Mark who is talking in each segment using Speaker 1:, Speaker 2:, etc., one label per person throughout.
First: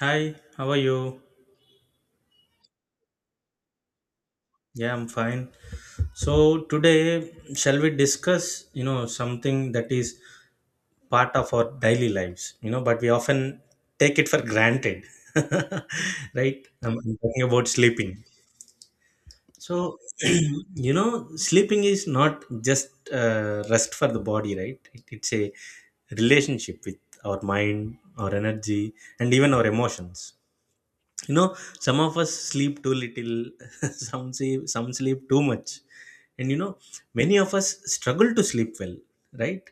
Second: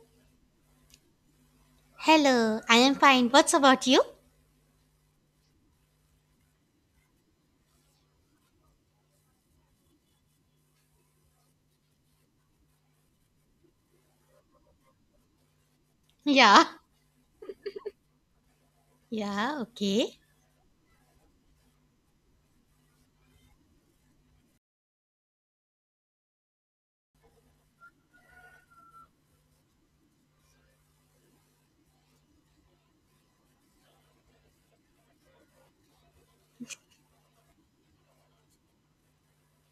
Speaker 1: Hi, how are you?
Speaker 2: Hello, I am fine. What's about you?
Speaker 1: Yeah, I'm fine. So today, shall we discuss, you know, something that is part of our daily lives, you know, but we often take it for granted,
Speaker 2: Yeah,
Speaker 1: right? I'm talking about sleeping.
Speaker 2: yeah,
Speaker 1: So,
Speaker 2: Okay.
Speaker 1: you know, sleeping is not just rest for the body, right? It's a relationship with our mind, our energy, and even our emotions. You know, some of us sleep too little. Some sleep, too much. And you know, many of us struggle to sleep well, right?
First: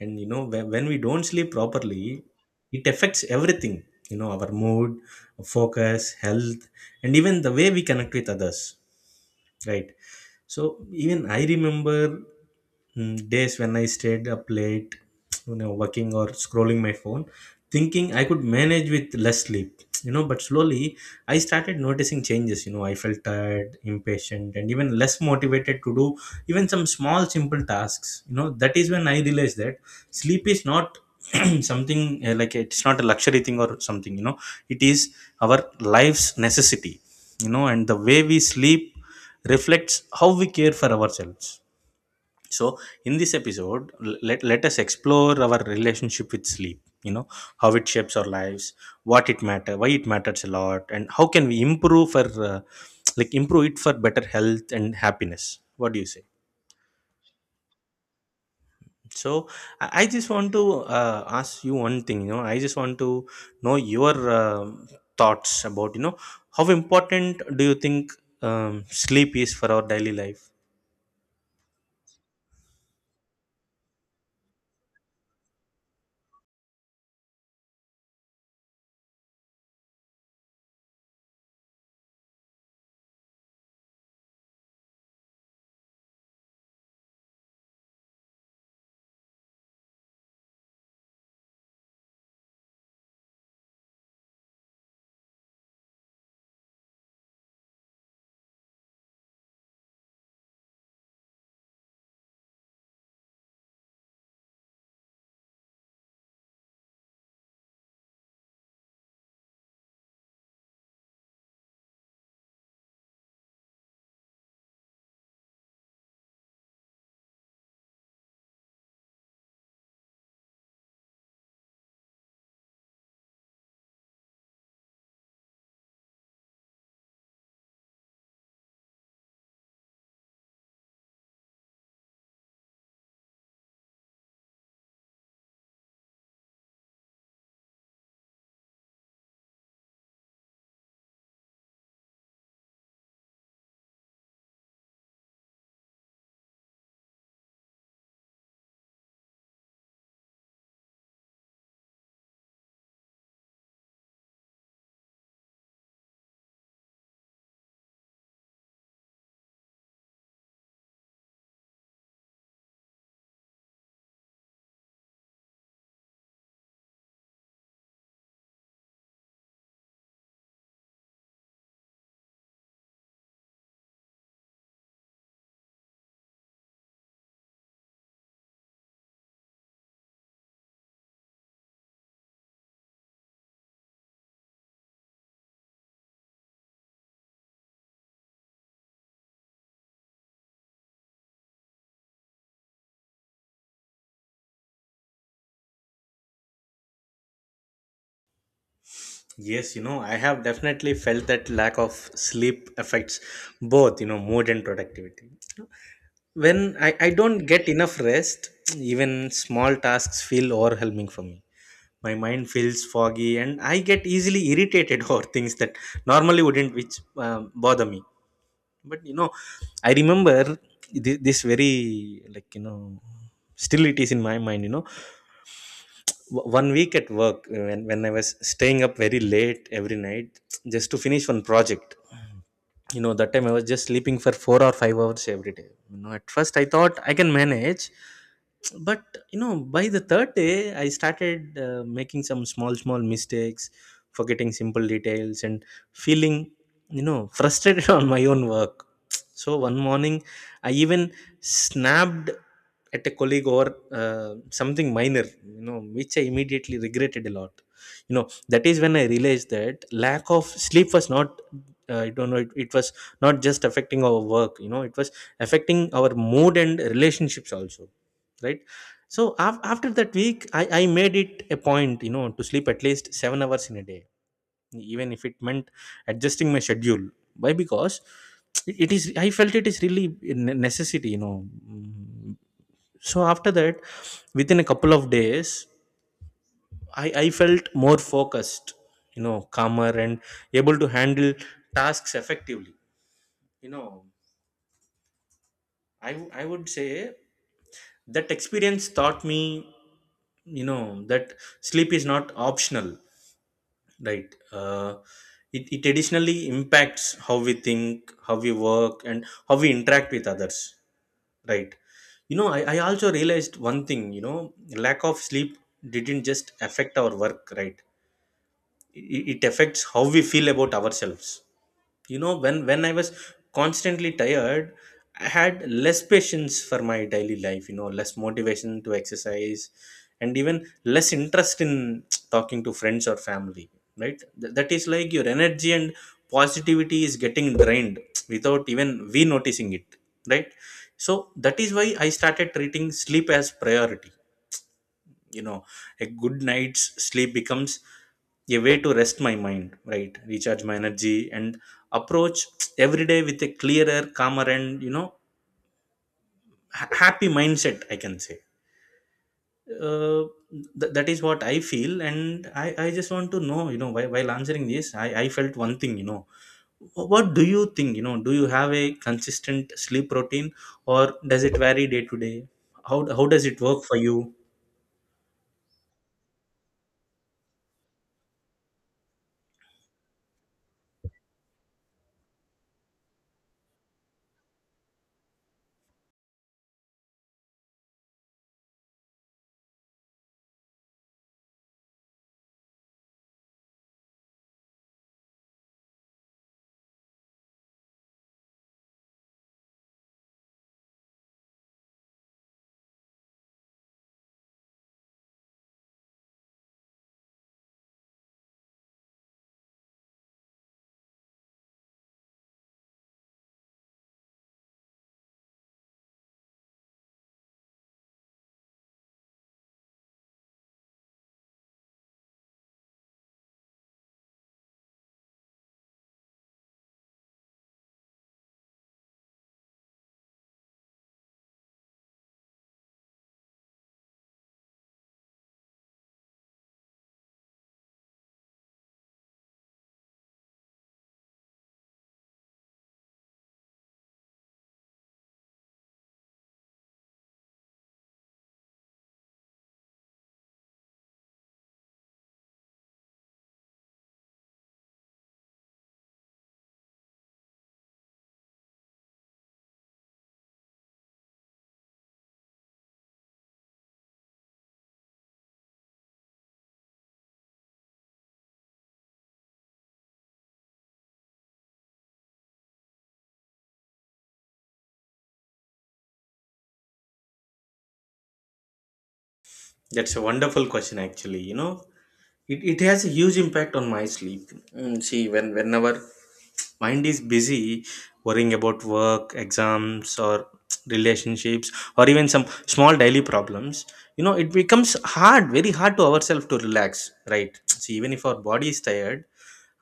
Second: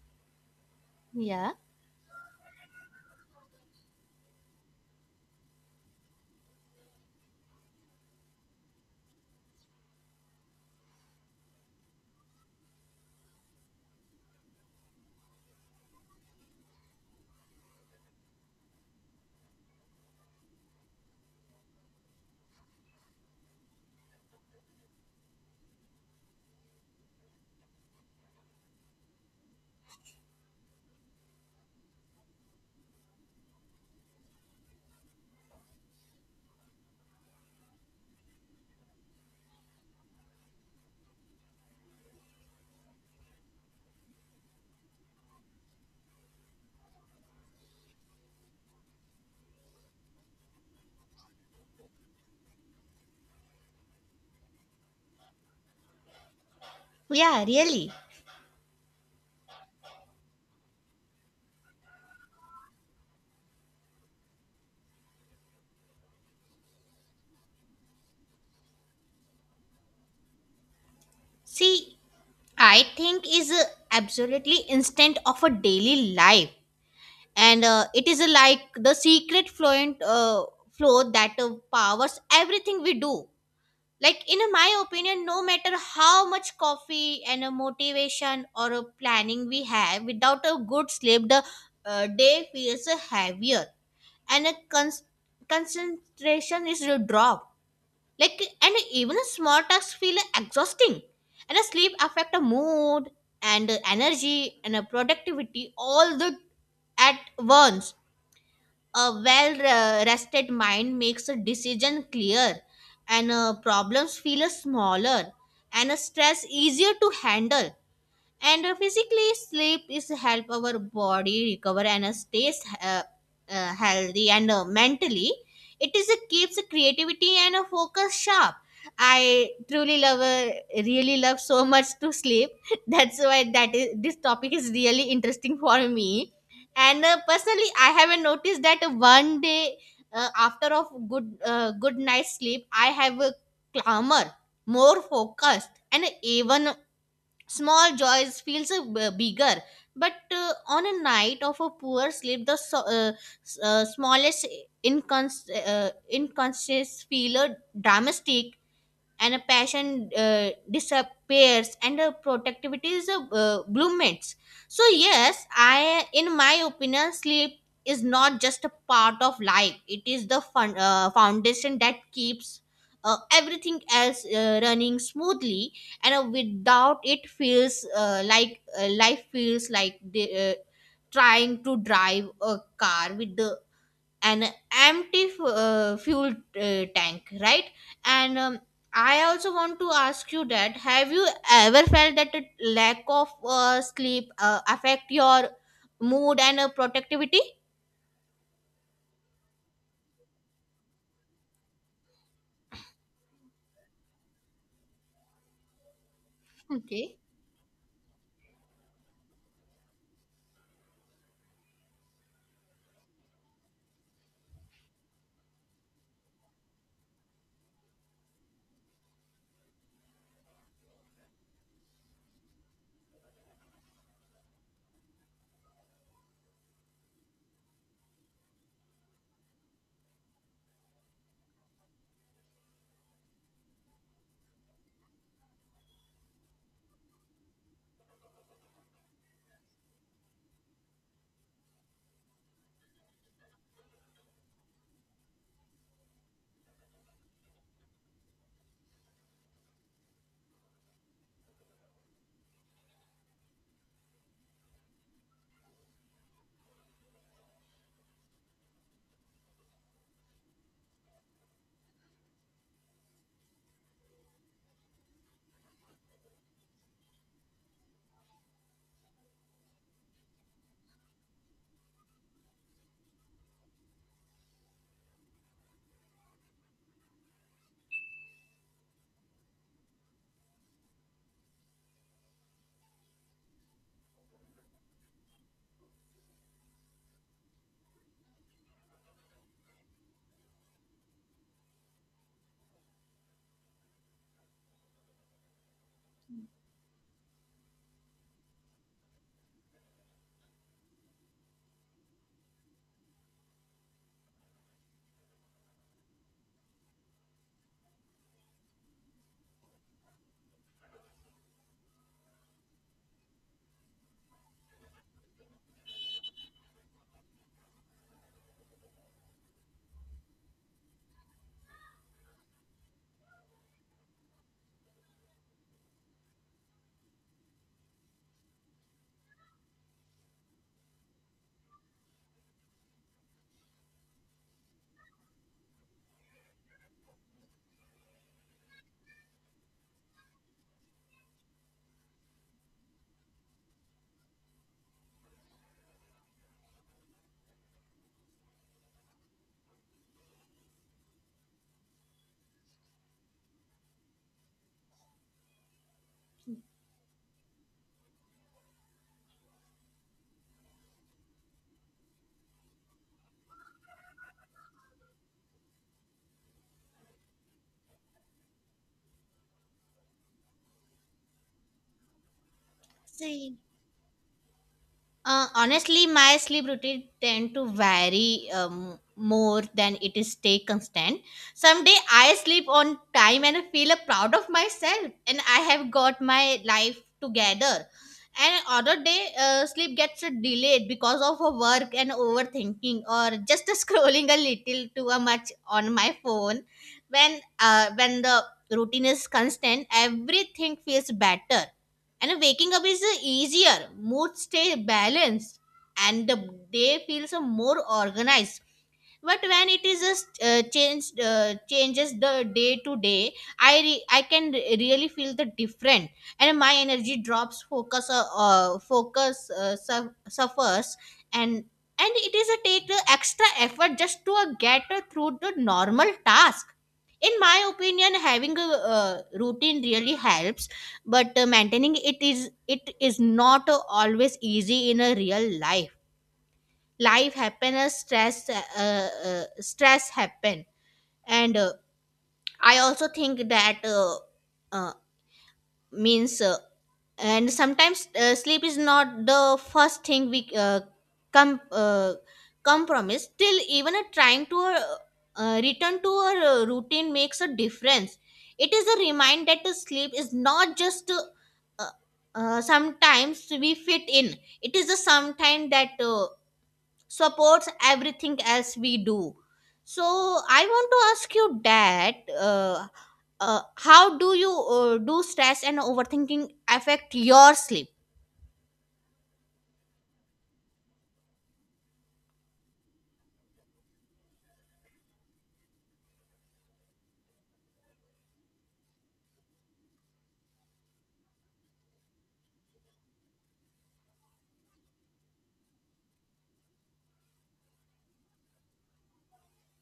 Speaker 1: And you know, when we don't sleep
Speaker 2: Yeah,
Speaker 1: properly, it affects everything, you know, our mood, focus, health, and even the way we connect with others, right? So even I remember, days when I stayed up late, you know, working or scrolling my phone, thinking I could manage with less sleep. You know, but slowly I started noticing changes. You know, I felt tired, impatient, and even less motivated to do even some small simple tasks. You know, that is when I realized that sleep is not something, like it's not a luxury thing or something, you know. It is our life's necessity. You know, and the way we sleep reflects how we care for ourselves. So in this episode, let us explore our relationship with sleep, you know, how it shapes our lives, what it matter why it matters a lot, and how can we improve for like improve it for better health and happiness. What do you say?
Speaker 2: yeah, really.
Speaker 1: So I just want to ask you one thing. You know, I just want to know your um thoughts about, you know, how important do you think sleep is for our daily life.
Speaker 2: See, I think is a absolutely instant of a daily life, and it is a, like the secret fluent flow that powers everything we do. Like in my opinion, no matter how much coffee and a motivation or a planning we have, without a good sleep, the day feels heavier and a concentration is your drop. Like and even a small tasks feel exhausting, and a sleep affect a mood and energy and a productivity all the at once. A well rested mind makes a decision clear, and problems feel smaller, and stress easier to handle and physically sleep is help our body recover and stays healthy and mentally it is a keeps creativity and a focus sharp. I truly love really love so much to sleep that's why that is this topic is really interesting for me. And personally I haven't noticed that one day after of good night sleep I have a calmer, more focused, and even small joys feels bigger. But on a night of a poor sleep the smallest inconsistencies feel dramatic, and a passion disappears and a productivity is a bloommates. So yes, I in my opinion sleep is not just a part of life, it is the foundation that keeps everything else running smoothly. And without it feels like life feels like trying to drive a car with the an fuel tank, right? And I also want to ask you that have you ever felt that the lack of sleep affect your mood and productivity?
Speaker 1: Yes, you know, I have definitely felt that lack of sleep affects both, you know, mood and productivity. When I
Speaker 2: Okay.
Speaker 1: don't get enough rest, even small tasks feel overwhelming for me. My mind feels foggy and I get easily irritated over things that normally wouldn't, which bother me. But you know, I remember this very, like, you know, still it is in my mind. You know, one week at work, when, I was staying up very late every night just to finish one project. You know, that time I was just sleeping for 4 or 5 hours every day. You know, at first I thought I can manage, but you know, by the third day I started making some small small mistakes, forgetting simple details, and feeling, you know, frustrated on my own work. So one morning I even snapped at a colleague over something minor, you know, which I immediately regretted a lot. You know, that is when I realized that lack of sleep was not, I don't know, it was not just affecting our work. You know, it was affecting our mood and relationships also, right? So after that week, I made it a point, you know, to sleep at least 7 hours in a day, even if it meant adjusting my schedule. Why? Because it is I felt it is really a necessity, you know. Mm, so after that, within a couple of days, I felt more focused, you know, calmer and able to handle tasks effectively. You know, I would say that experience taught me, you know, that sleep is not optional. Right. It, additionally impacts how we think, how we work, and how we interact with others. Right. You know, I also realized one thing. You know, lack of sleep didn't just affect our work, right? It affects how we feel about ourselves. You know, when I was constantly tired, I had less patience for my daily life. You know, less motivation to exercise, and even less interest in talking to friends or family. Right. That is like your energy and positivity is getting drained without even we noticing it, right? So that is why I started treating sleep as priority. You know, a good night's sleep becomes a way to rest my mind, right, recharge my energy, and approach every day with a clearer, calmer, and you know, happy mindset, I can say. uh, that is what I feel, and I just want to know, you know, while, answering this, I felt one thing. You know, what do you think? You know, do you have a consistent sleep routine or does it vary day to day? How, does
Speaker 2: See,
Speaker 1: it work for you?
Speaker 2: Honestly, my sleep routine tend to vary more than it is stay constant. Someday I sleep on time and I feel proud of myself and I have got my life together. And other day, sleep gets delayed because of a work and overthinking or just scrolling a little too much on my phone. When the routine is constant, everything feels better and waking up is easier, mood stay balanced, and the day feels more organized. But when it is just changed changes the day to day, I really feel the different and my energy drops, focus suffers, and and it is a take the extra effort just to get through the normal task. In my opinion having a uh, routine really helps, but maintaining it is not always easy in a real life. Life happen, stress happen. And I also think that uh, means and sometimes sleep is not the first thing we com- uh, compromise, still even a trying to return to a routine makes a difference. It is a reminder that the sleep is not just uh, sometimes we fit in, it is a sometime that supports everything else we do. So I want to ask you that how do you do stress and overthinking affect your sleep?
Speaker 1: That's a wonderful question, actually. You know, it has a huge impact on my sleep. Mm, see, whenever mind is busy worrying about work, exams, or relationships, or even some small daily problems. You know, it becomes hard, very hard, to ourselves to relax, right? See, even if our body is tired,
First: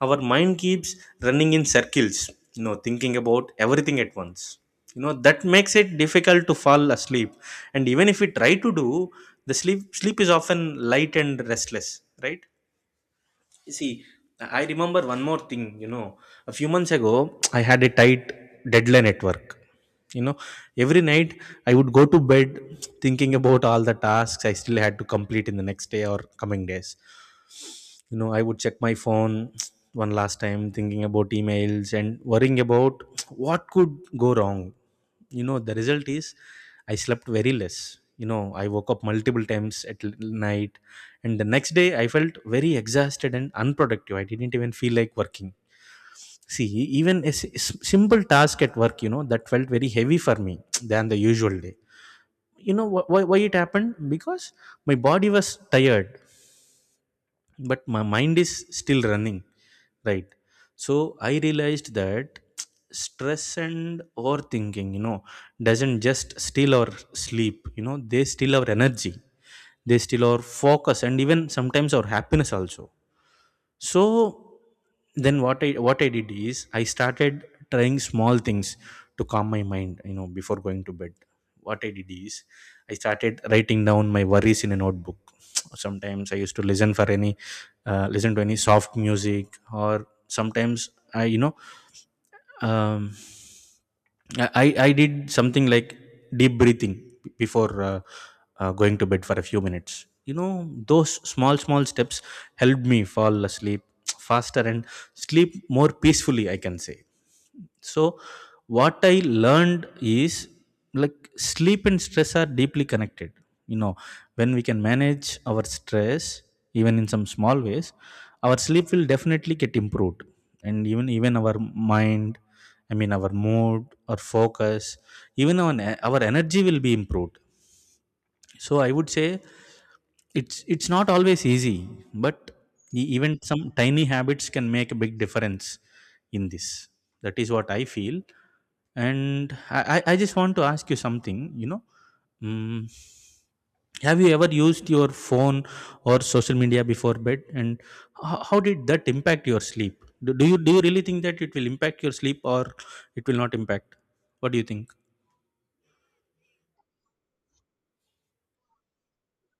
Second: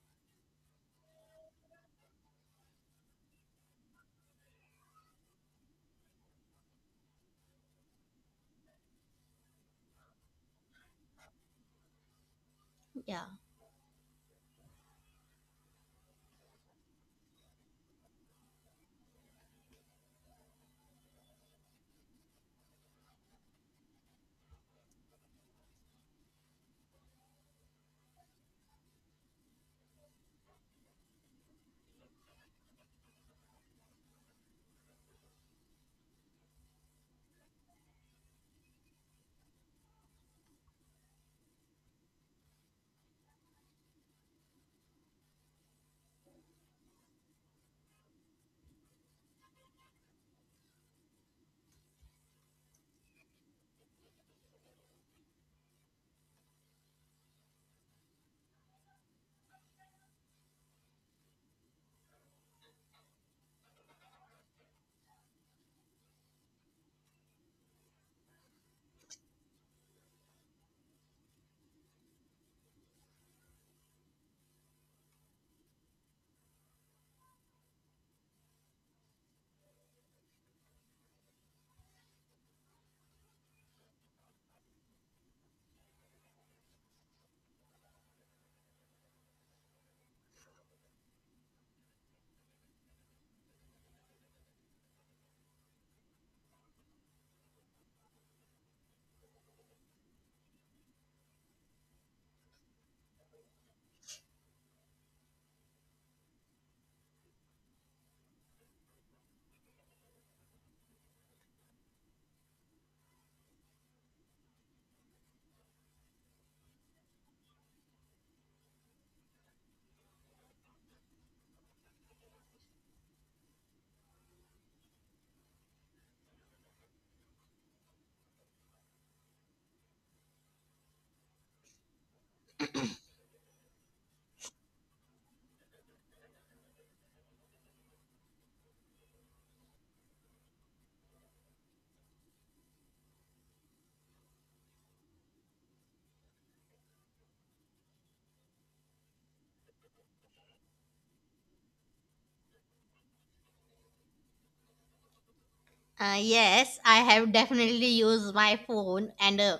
Speaker 1: our mind keeps running in circles, you know, thinking about everything at once. You know, that makes it difficult to fall asleep. And even if we try to do the sleep, sleep is often light and restless, right?
Speaker 2: Yeah.
Speaker 1: You See, I remember one more thing, you know. A few months ago, I had a tight deadline at work. You know, every night I would go to bed thinking about all the tasks I still had to complete in the next day or coming days. You know, I would check my phone one last time, thinking about emails and worrying about what could go wrong. You know, the result is I slept very less. You know, I woke up multiple times at night, and the next day I felt very exhausted and unproductive. I didn't even feel like working. See, even a simple task at work, you know, that felt very heavy for me than the usual day. You know, why it happened? Because my body was tired, but my mind is still running, right? So I realized that stress and overthinking, you know, doesn't just steal our sleep. You know, they steal our energy, they steal our focus, and even sometimes our happiness also. So then what I did is I started trying small things to calm my mind, you know, before going to bed. What I did is I started writing down my worries in a notebook. Sometimes I used to listen for any, listen to any soft music. Or sometimes I, you know, um, I did something like deep breathing before going to bed for a few minutes. You know, those small small steps helped me fall asleep faster and sleep more peacefully, I can say. So, what I learned is like sleep and stress are deeply connected. You know, when we can manage our stress, even in some small ways, our sleep will definitely get improved, and even our mind, I mean, our mood, our focus, even our energy will be improved. So, I would say it's not always easy, but even some tiny habits can make a big difference in this. That is what I feel, and I just want to ask you something, you know. Mm, have you ever used your phone or social media before bed? And how, did that impact your sleep? Do, do you really think that it will impact your sleep or it will not impact? What do you think?
Speaker 2: Yes, I have definitely used my phone and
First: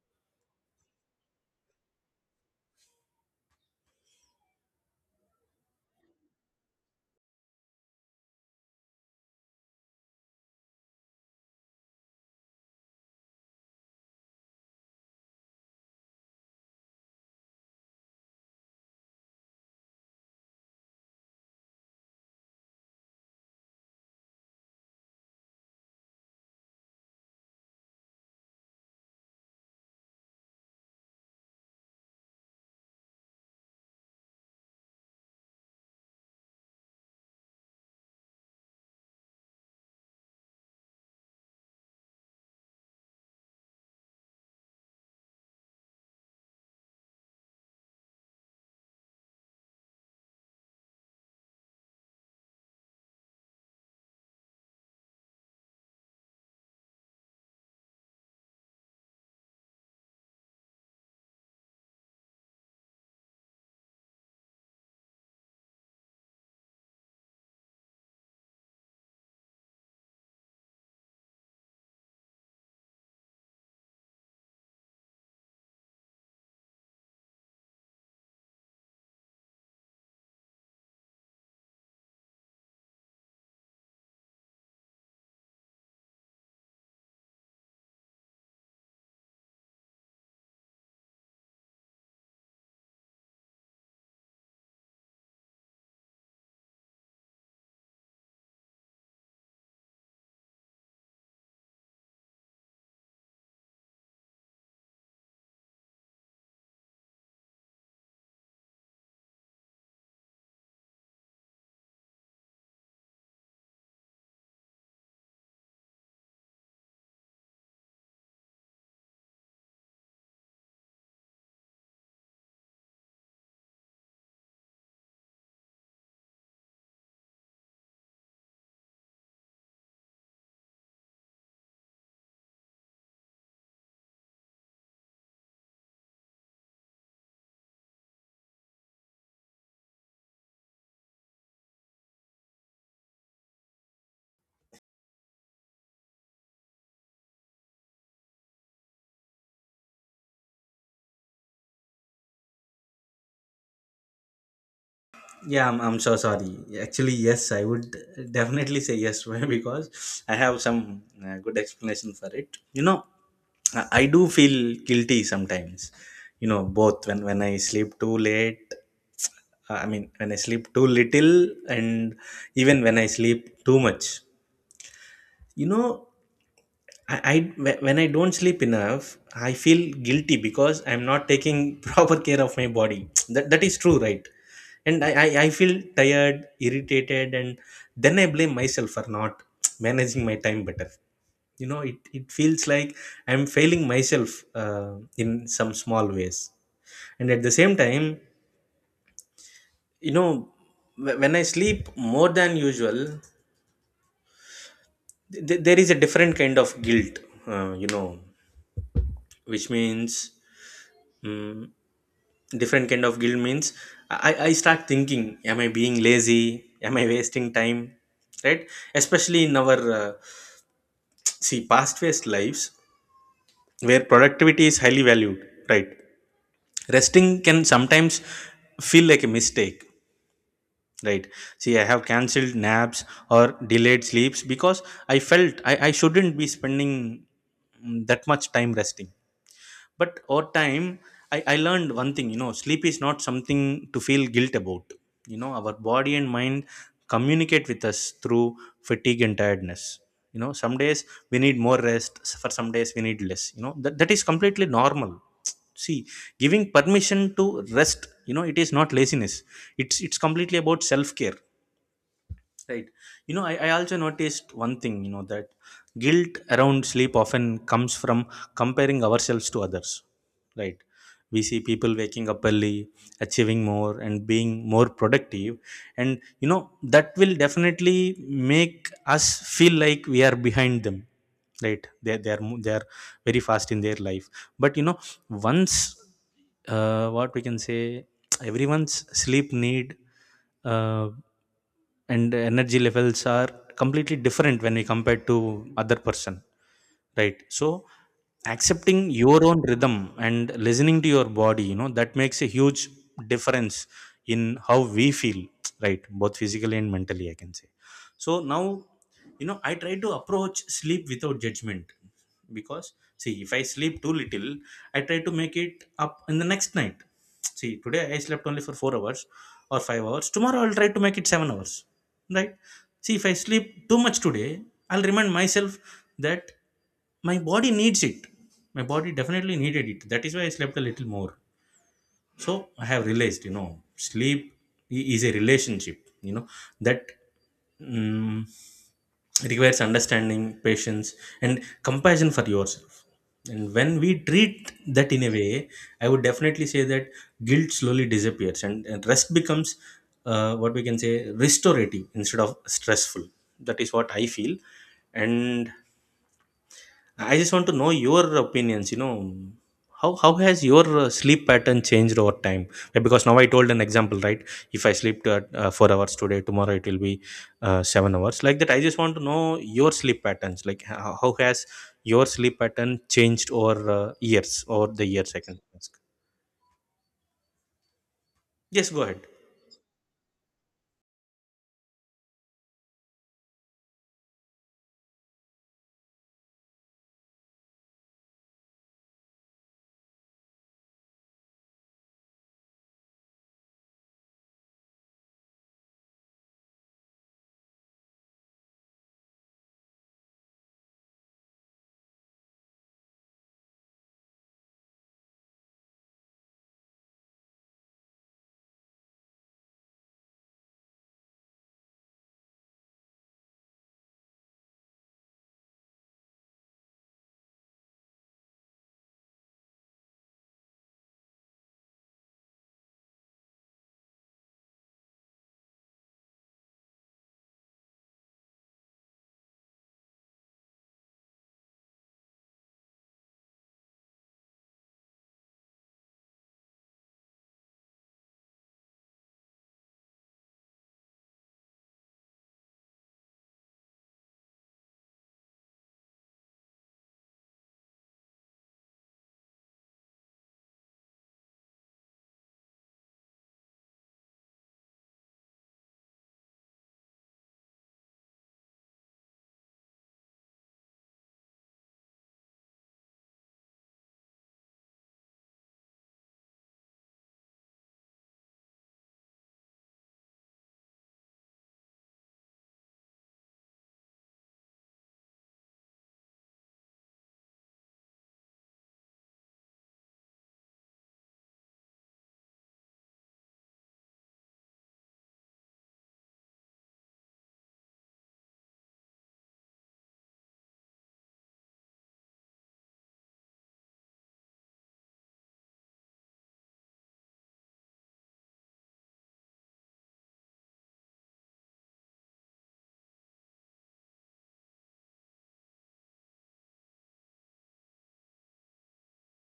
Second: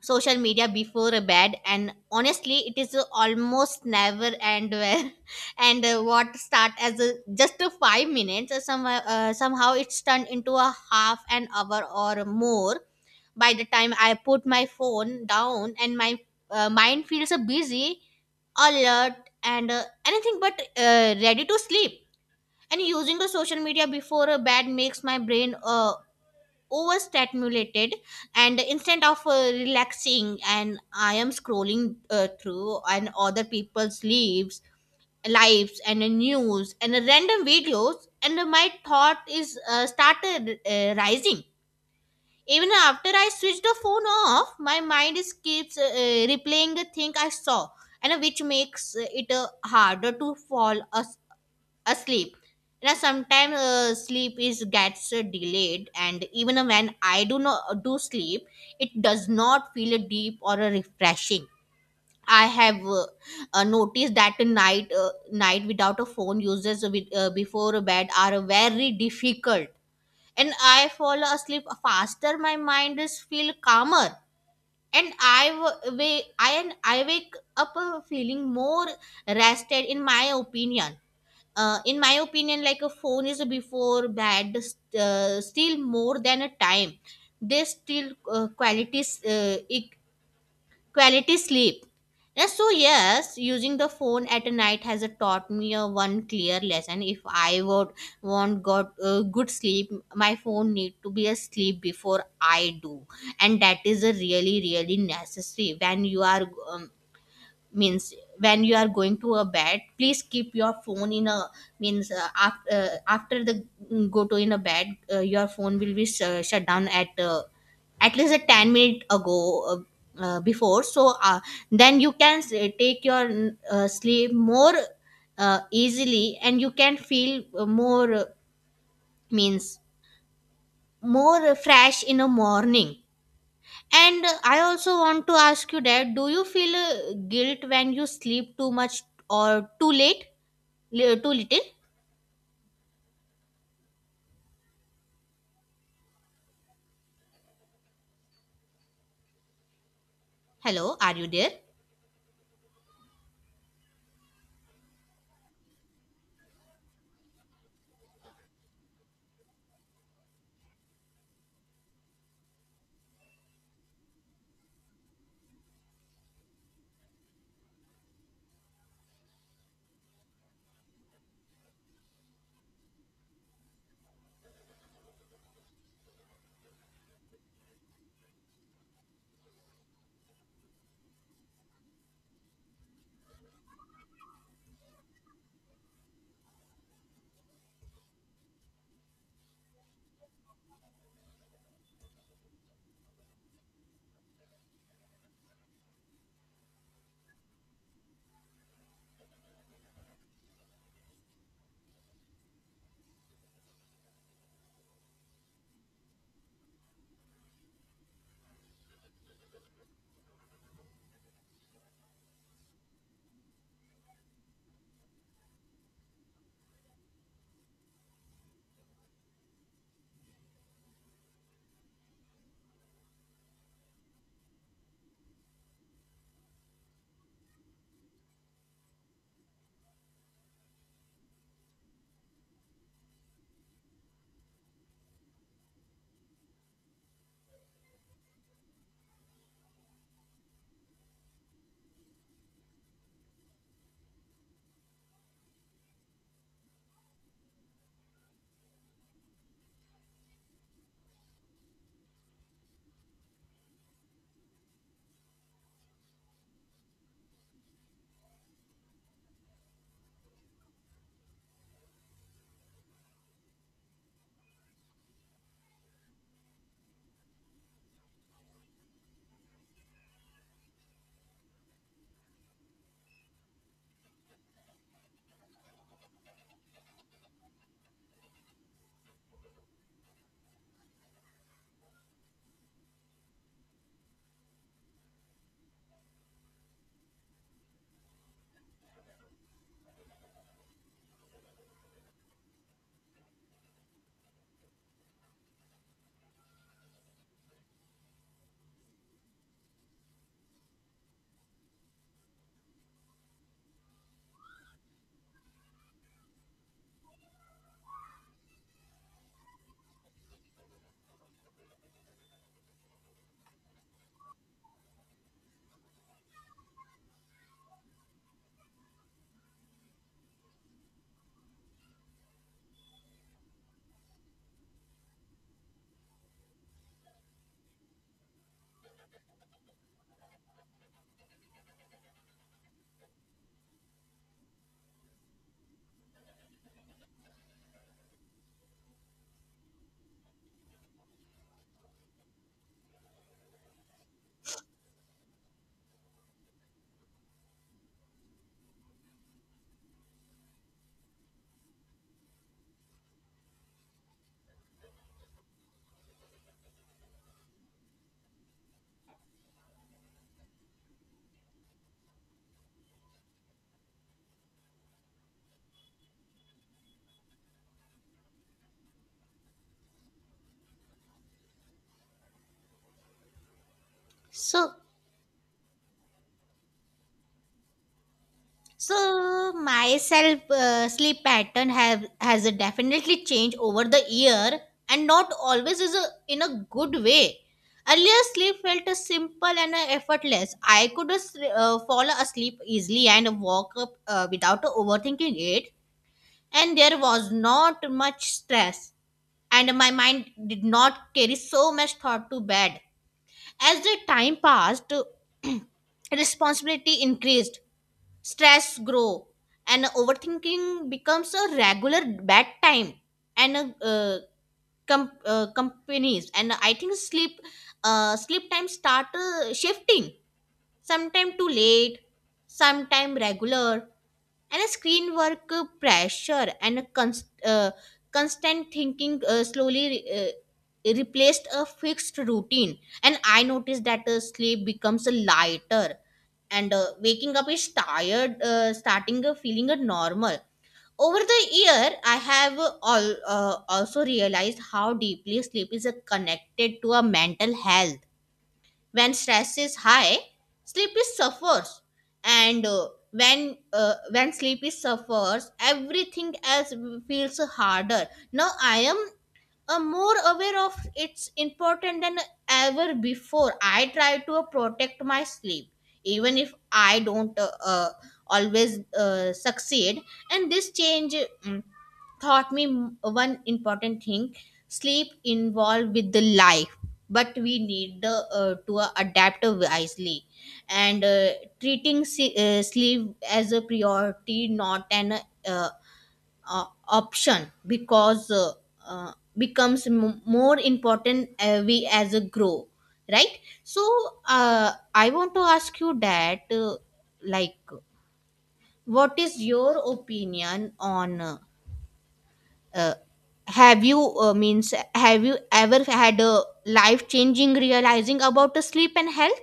Speaker 2: social media before bed, and honestly it is almost never and where and what start as just a 5 minutes somehow it's turned into a half an hour or more. By the time I put my phone down and my mind feels busy, alert, and anything but ready to sleep. And using the social media before bed makes my brain overstimulated, and instead of relaxing and I am scrolling through and other people's lives and news and random videos and my thought is started rising. Even after I switch the phone off, my mind is keeps replaying the thing I saw, and which makes it harder to fall asleep. You know, sometimes sleep is gets delayed, and even when I do not do sleep, it does not feel deep or refreshing. I have noticed that a night without a phone uses before bed are very difficult, and I fall asleep faster. My mind is feel calmer, and I w- wa- I and I wake up feeling more rested. In my opinion, like a phone is before bed still more than a time. They still quality sleep. Yes, so yes, using the phone at night has taught me a one clear lesson. If I would want got good sleep, my phone need to be asleep before I do, and that is a really really necessary. When you are um, means when you are going to a bed, please keep your phone in a means after after the go to in a bed, your phone will be shut down at least a 10 minute ago before, so then you can take your sleep more easily and you can feel more means more fresh in the morning. And I also want to ask you that do you feel guilt when you sleep too much or too late? Too little? Hello, are you there?
Speaker 1: Yeah, I'm so sorry. Actually, yes, I would definitely say yes. Why? Because I have some good explanation for it. You know, I do feel guilty sometimes. You know, both when I sleep too late. I mean, when I sleep too little, and even when I sleep too much. You know, I when I don't sleep enough, I feel guilty because I'm not taking proper care of my body. That is true, right? And I feel tired, irritated, and then I blame myself for not managing my time better. You know, it feels like I'm failing myself in some small ways. And at the same time, you know, when I sleep more than usual, there is a different kind of guilt, you know, which means. mm, Different kind of guilt means I start thinking, am I being lazy? Am I wasting time? Right, especially in our see past based lives where productivity is highly valued. Right, resting can sometimes feel like a mistake. Right, see, I have cancelled naps or delayed sleeps because I felt I shouldn't be spending that much time resting. But over time, I learned one thing, you know, sleep is not something to feel guilt about. You know, our body and mind communicate with us through fatigue and tiredness. You know, some days we need more rest, for some days we need less. You know that is completely normal. See, giving permission to rest, you know, it is not laziness. It's completely about self care. Right. You know, I also noticed one thing, you know, that guilt around sleep often comes from comparing ourselves to others. Right. We see people waking up early, achieving more, and being more productive. And, you know, that will definitely make us feel like we are behind them. Right. They are very fast in their life. But, you know, once, what we can say, everyone's sleep need, uh, and energy levels are completely different when we compare to other person. Right, so accepting your own rhythm and listening to your body, you know, that makes a huge difference in how we feel, right, both physically and mentally, I can say. So now, you know, I try to approach sleep without judgment, because, see, if I sleep too little, I try to make it up in the next night. See, today I slept only for 4 hours or 5 hours. Tomorrow I'll try to make it 7 hours. Right? See, if I sleep too much today, I'll remind myself that my body needs it. My body definitely needed it. That is why I slept a little more. So I have realized, you know, sleep is a relationship, you know, that mm requires understanding, patience, and compassion for yourself. And when we treat that in a way, I would definitely say that guilt slowly disappears, and rest becomes, what we can say, restorative instead of stressful. That is what I feel. And I just want to know your opinions. You know, how has your sleep pattern changed over time? Because now I told an example, right? If I sleep 4 hours today, tomorrow it will be 7 hours, like that. I just want to know your sleep patterns. Like, how, has your sleep pattern changed over years
Speaker 2: So,
Speaker 1: or the years? I can ask. Yes, go ahead.
Speaker 2: so my self sleep pattern have has definitely changed over the year, and not always is a, in a good way. Earlier, sleep felt simple and effortless. I could fall asleep easily and walk up without overthinking it, and there was not much stress and my mind did not carry so much thought to bed. As the time passed, responsibility increased, stress grow, and overthinking becomes a regular bedtime and companies. And I think sleep sleep time start shifting. Sometime too late, sometime regular, and a screen work pressure and a constant thinking slowly replaced a fixed routine, and I noticed that sleep becomes a lighter and waking up is tired starting feeling a normal. Over the year I have also realized how deeply sleep is connected to a mental health. When stress is high, sleep is suffers, and when sleep is suffers, everything else feels harder. Now I am more aware of its important than ever before. I try to protect my sleep, even if I don't always succeed. And this change, mm, taught me one important thing: sleep involved with the life, but we need to adapt wisely and treating sleep as a priority not an uh, option, because uh, becomes more important we as a grow, right? So I want to ask you that like what is your opinion on uh, have you means have you ever had a life changing realizing about the sleep and health?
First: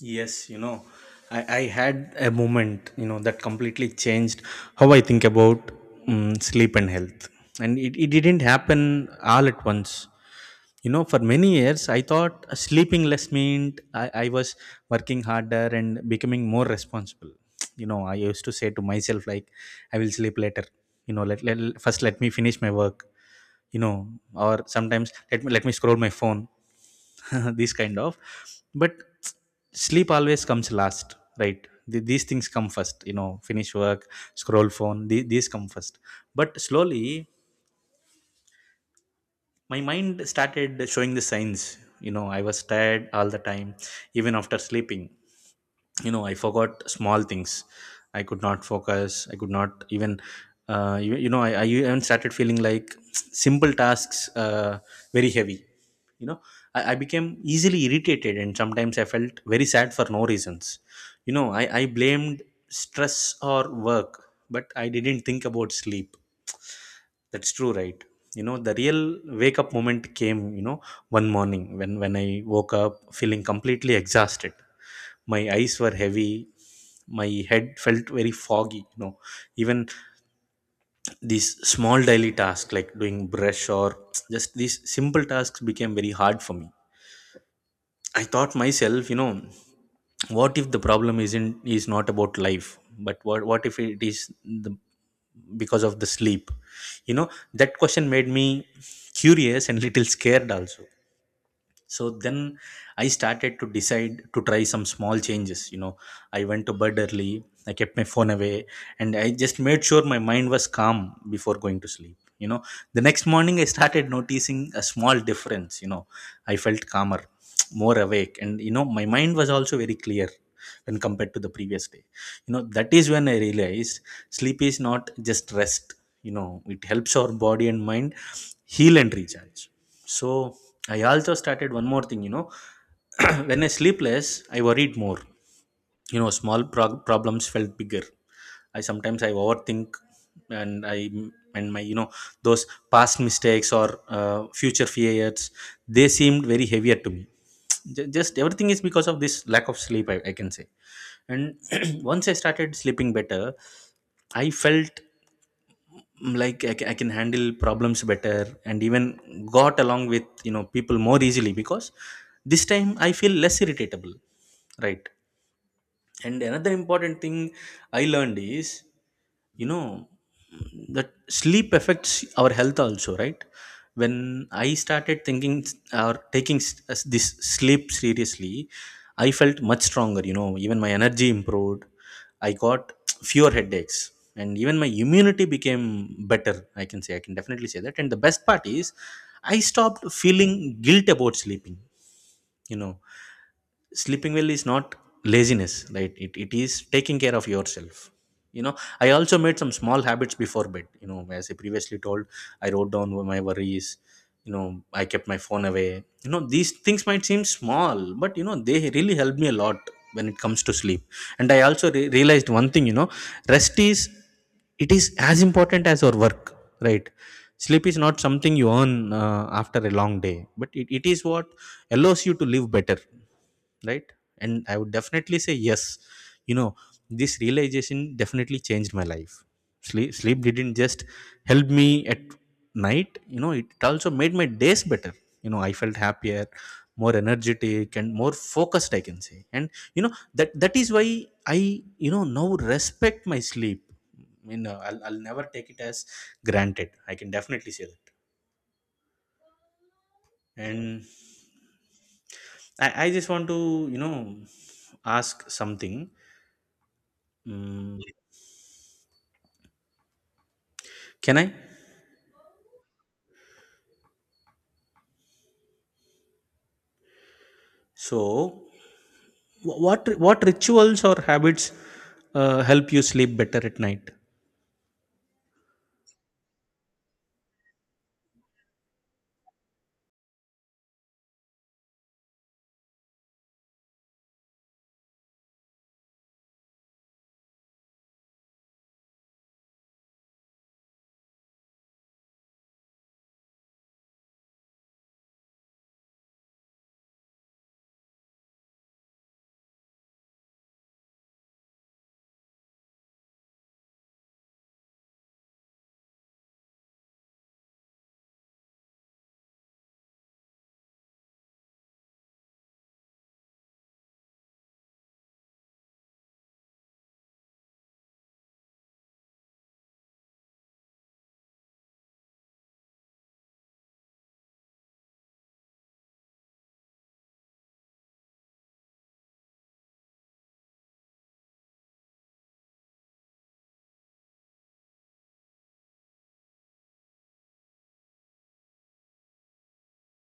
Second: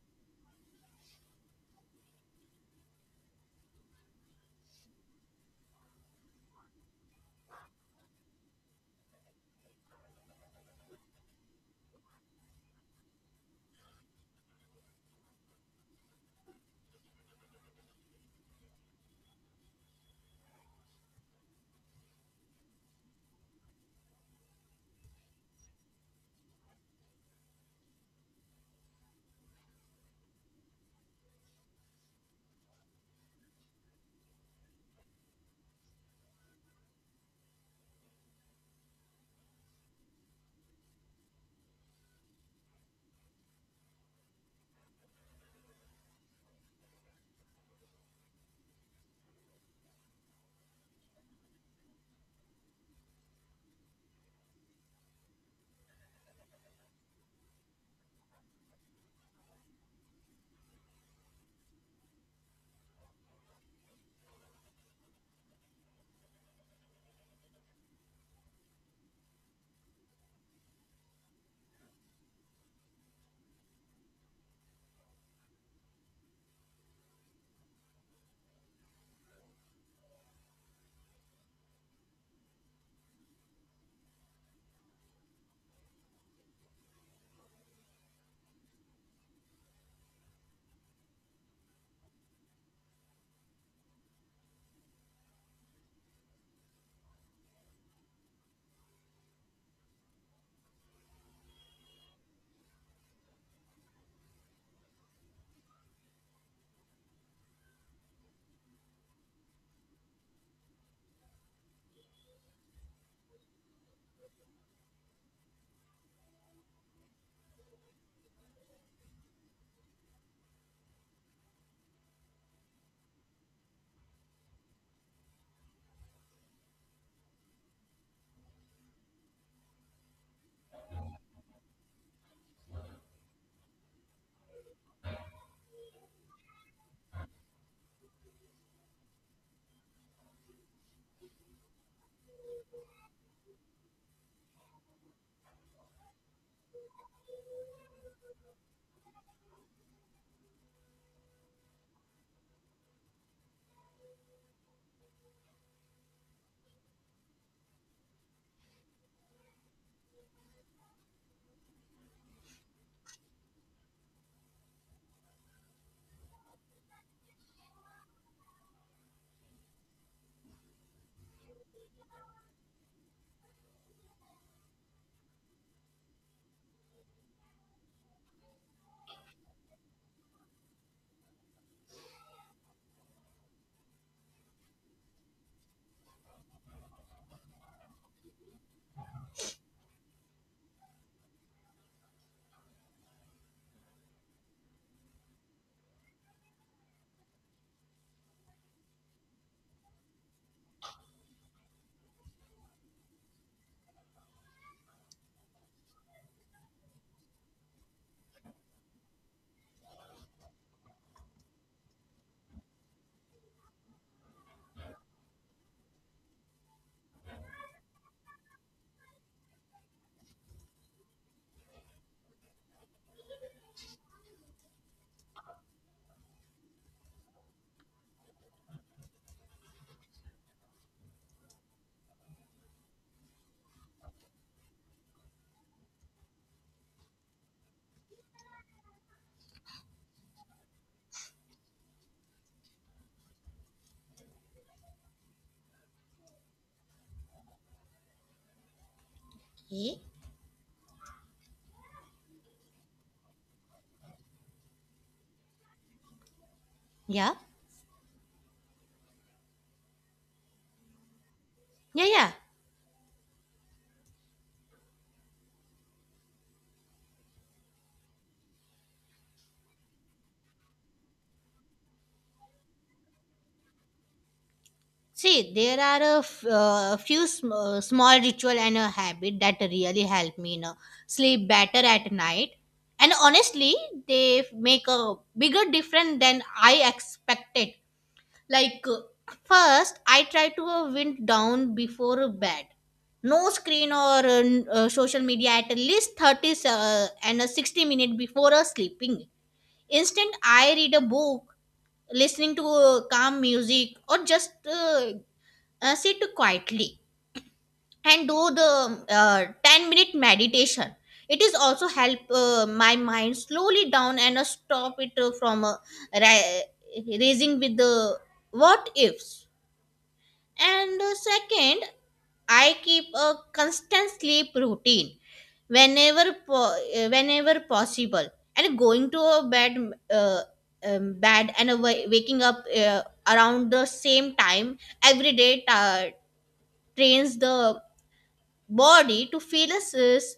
Speaker 1: Yes, you know, I had a moment, you know, that completely changed how I think about sleep and health. And it didn't happen all at once. You know, for many years, I thought sleeping less meant I was working harder and becoming more responsible. You know, I used to say to myself, like, I will sleep later. You know, first let me finish my work, you know, or sometimes let me scroll my phone. These kind of, but sleep always comes last. Right. These things come first, you know. Finish work, scroll phone, these come first. But slowly, my mind started showing the signs. You know, I was tired all the time, even after sleeping. You know, I forgot small things. I could not focus. I could not even, you know, I even started feeling like simple tasks, very heavy. You know, I became easily irritated, and sometimes I felt very sad for no reasons. You know, I blamed stress or work, but I didn't think about sleep. That's true, right? You know, the real wake up moment came, you know, one morning when, I woke up feeling completely exhausted. My eyes were heavy, my head felt very foggy, you know. Even these small daily tasks like doing brush or just these simple tasks became very hard for me. I thought myself, you know, what if the problem isn't is not about life, but what, if it is the, because of the sleep? You know, that question made me curious and little scared also. So then, I started to decide to try some small changes. You know, I went to bed early, I kept my phone away, and I just made sure my mind was calm before going to sleep. You know, the next morning, I started noticing a small difference. You know, I felt calmer, more awake, and you know, my mind was also very clear when compared to the previous day. You know, that is when I realized sleep is not just rest. You know, it helps our body and mind heal and recharge. So I also started one more thing, you know, when I sleep less, I worried more. You know, small problems felt bigger. I sometimes I overthink, and I and my you know, those past mistakes or future fears, they seemed very heavier to me. Just everything is because of this lack of sleep, I can say. And once I started sleeping better, I felt, like I can handle problems better and even got along with, you know, people more easily because this time I feel less irritable. Right. And another important thing I learned is, you know, that sleep affects our health also, right? When I started thinking or taking s- as this sleep seriously, I felt much stronger, you know, even my energy improved. I got fewer headaches and even my immunity became better. I can say, I can definitely say that. And the best part is, I stopped feeling guilt about sleeping. You know, sleeping well is not laziness, right, it is taking care of yourself. You know, I also made some small habits before bed, you know, as I previously told, I wrote down my worries, you know, I kept my phone away. You know, these things might seem small, but you know, they really helped me a lot when it comes to sleep. And I also realized one thing, you know, rest is, it is as important as our work. Right. Sleep is not something you earn after a long day, but it is what allows you to live better. Right. And I would definitely say yes, you know, this realization definitely changed my life. Sleep didn't just help me at night, you know, it also made my days better. You know, I felt happier, more energetic and more focused, I can say. And, you know, that is why I you know, now, respect my sleep. You know, I'll never take it as granted, I can definitely say that.
Speaker 2: Ye-
Speaker 1: And, I just want to, you know, ask something.
Speaker 2: Yeah,
Speaker 1: Mm, can I,
Speaker 2: yeah, yeah.
Speaker 1: so, what rituals or habits, help you sleep better at night?
Speaker 2: See, there are a few small ritual and a habit that really help me, sleep better at night. And honestly, they make a bigger difference than I expected. Like first, I try to wind down before bed, no screen or social media at least 30 and 60 minutes before sleeping. Instead I read a book, listening to calm music, or just sit quietly and do the 10-minute meditation. It is also help my mind slowly down and stop it ra- raising with the what ifs. And second, I keep a constant sleep routine whenever possible, and going to a bed uh, bed and a waking up around the same time every day trains the body to feel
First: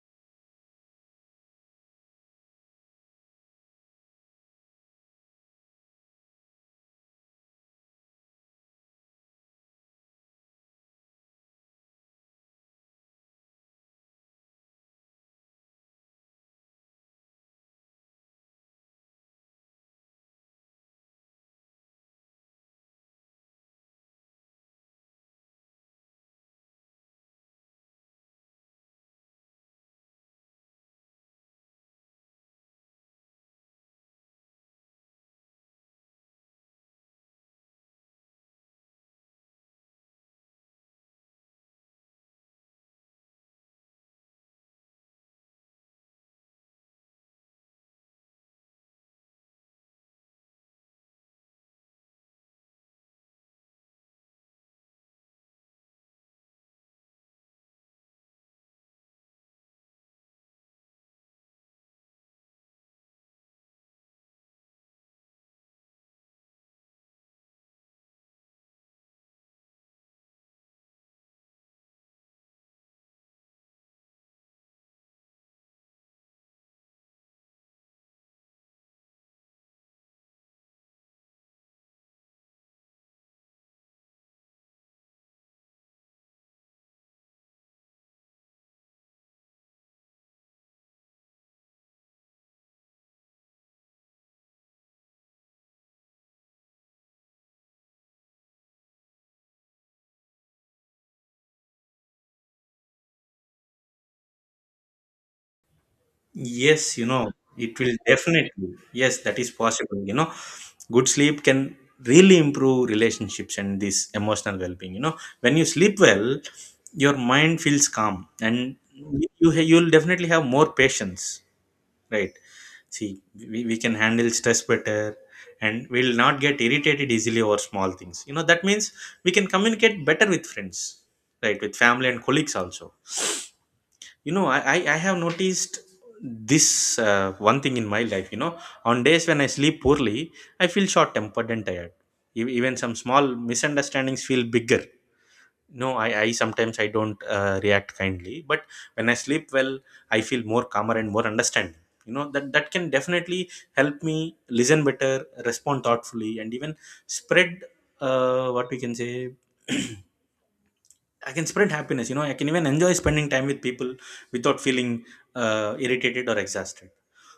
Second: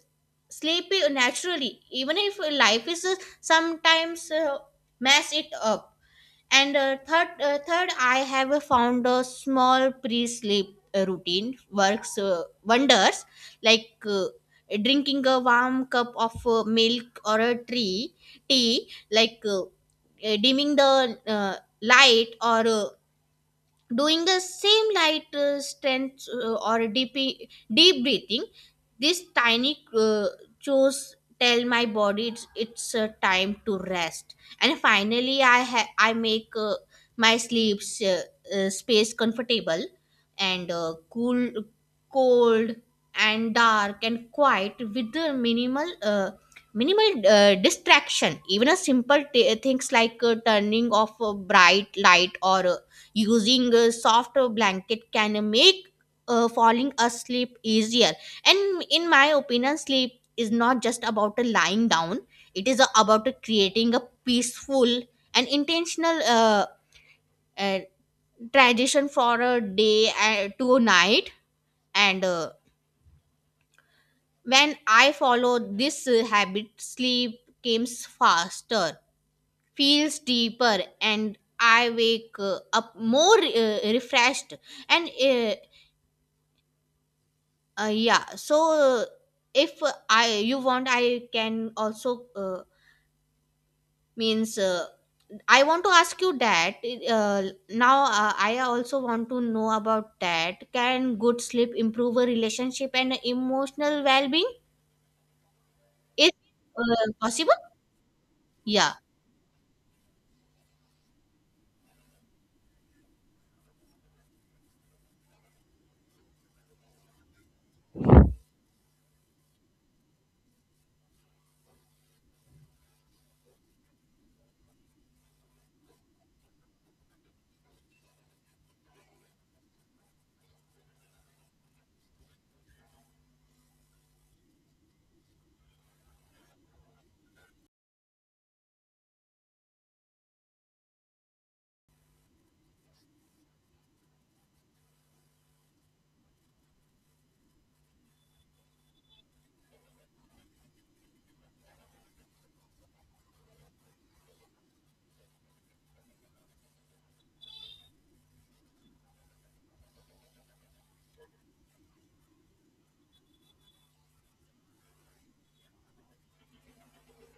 Speaker 2: sleepy naturally, even if life is sometimes mess it up. And third, I have found a small pre-sleep routine works wonders, like drinking a warm cup of milk or a tree tea, like dimming the light or doing the same light strength or deep breathing. This tiny chores tell my body it's time to rest. And finally I make my sleep uh, space comfortable and cool, cold, and dark and quiet with the minimal distraction. Even a simple things like turning off a bright light or using a soft blanket can make falling asleep easier. And in my opinion sleep is not just about a lying down, it is about a creating a peaceful and intentional uh, tradition for a day to a night. And when I follow this habit sleep comes faster, feels deeper, and I wake up more refreshed. And Yeah. So if I you want, I can also means I want to ask you that uh, now I also want to know about that. Can good sleep improve a relationship and emotional well-being? Is
Speaker 1: Yes, you know,
Speaker 2: possible?
Speaker 1: it will definitely,
Speaker 2: Yeah.
Speaker 1: yes, that is possible. You know, good sleep can really improve relationships and this emotional well-being. You know, when you sleep well, your mind feels calm and you'll definitely have more patience. Right. See, we can handle stress better, and we'll not get irritated easily over small things. You know, that means we can communicate better with friends, right? With family and colleagues also. You know, I have noticed this one thing in my life. You know, on days when I sleep poorly, I feel short tempered and tired. Even some small misunderstandings feel bigger. No, I sometimes I don't react kindly. But when I sleep well, I feel more calmer and more understanding. You know that can definitely help me listen better, respond thoughtfully, and even spread, what we can say, I can spread happiness. You know, I can even enjoy spending time with people without feeling irritated or exhausted.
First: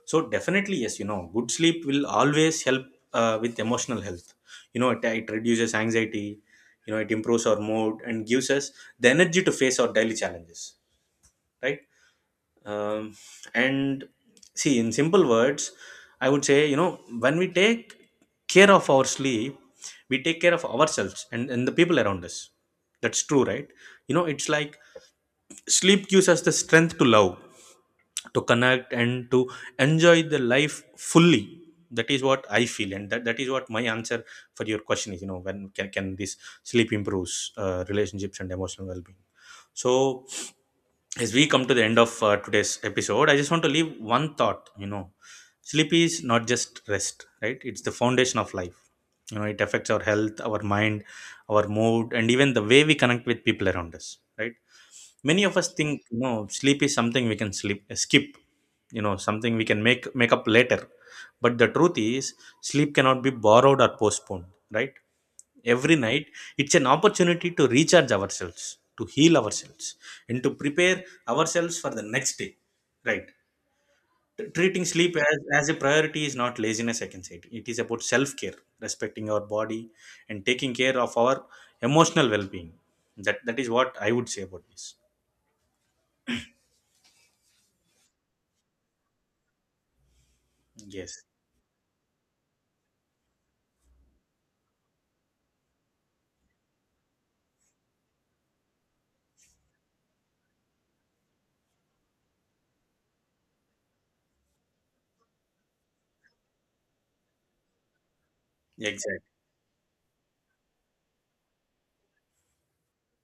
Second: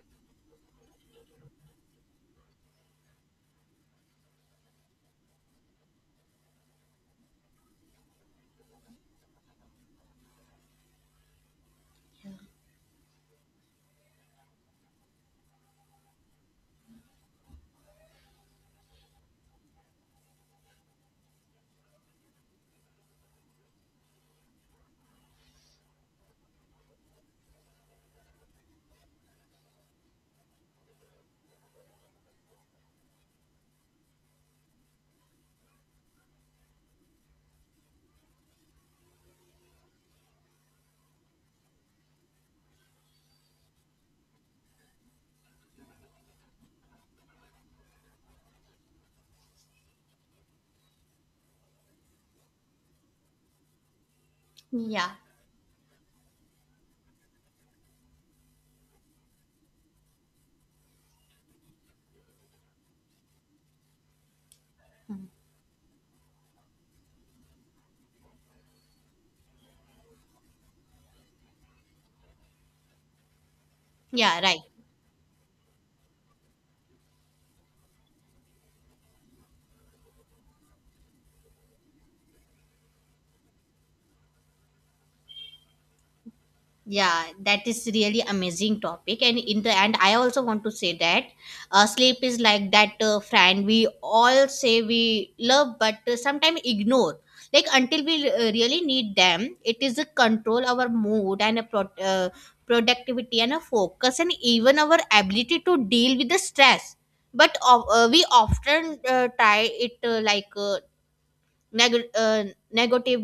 Speaker 1: So definitely, yes, you know, good sleep will always help with emotional health. You know, it reduces anxiety, you know, it improves our mood and gives us the energy to face our daily challenges, right? Um, and See, in simple words, I would say, you know, when we take care of our sleep, we take care of ourselves, and the people around us. That's true, right? You know, it's like sleep gives us the strength to love, to connect, and to enjoy the life fully. That is what I feel, and that is what my answer for your question is, you know, when can, this sleep improves relationships and emotional well-being. So as we come to the end of today's episode, I just want to leave one thought. You know, sleep is not just rest, right, it's the foundation of life. You know, it affects our health, our mind, our mood, and even the way we connect with people around us. Right.
Speaker 2: Yeah.
Speaker 1: Many of us think, you know, sleep is something we can sleep skip, you know, something we can make up later. But the truth is, sleep cannot be borrowed or postponed. Right. Every night, it's an opportunity to recharge ourselves, to heal ourselves, and to prepare ourselves for the next day. Right.
Speaker 2: Yeah. Right.
Speaker 1: Treating sleep as, a priority is not laziness, I can say it is about self-care, respecting our body and taking care of our emotional well-being. That is what I would say about this.
Speaker 2: Yeah, that is really amazing topic, and in the end I also want to say
Speaker 1: Yes.
Speaker 2: that sleep is like that friend we all say we love but sometimes ignore. Like until we really need them, it is a control our mood and a productivity and a focus and even our ability to deal with the stress. But we often
Speaker 1: Exactly.
Speaker 2: tie it neg- uh, negative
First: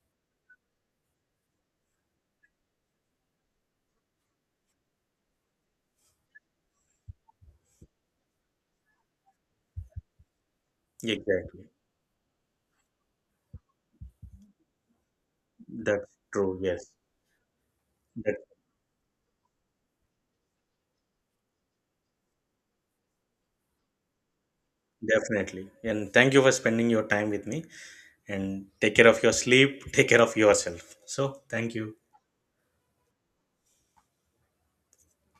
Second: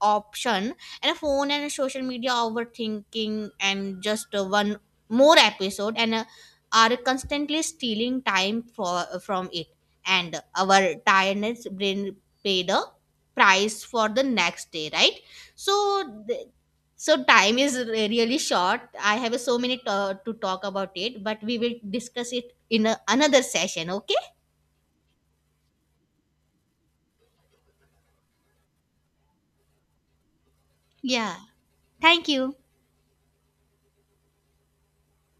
Speaker 2: option, and a phone and social media overthinking and just one more episode and are constantly stealing time from it, and our tiredness
Speaker 1: Exactly.
Speaker 2: brain pay the price for the next day, right? So
Speaker 1: That's
Speaker 2: th-
Speaker 1: true. Yes.
Speaker 2: so time is
Speaker 1: That,
Speaker 2: really short, I have so many to talk about it, but we will discuss it in a, another session, okay?
Speaker 1: definitely. And thank you for spending your time with me. And take care of your sleep. Take care of yourself.
Speaker 2: Yeah,
Speaker 1: So, thank you.
Speaker 2: thank you.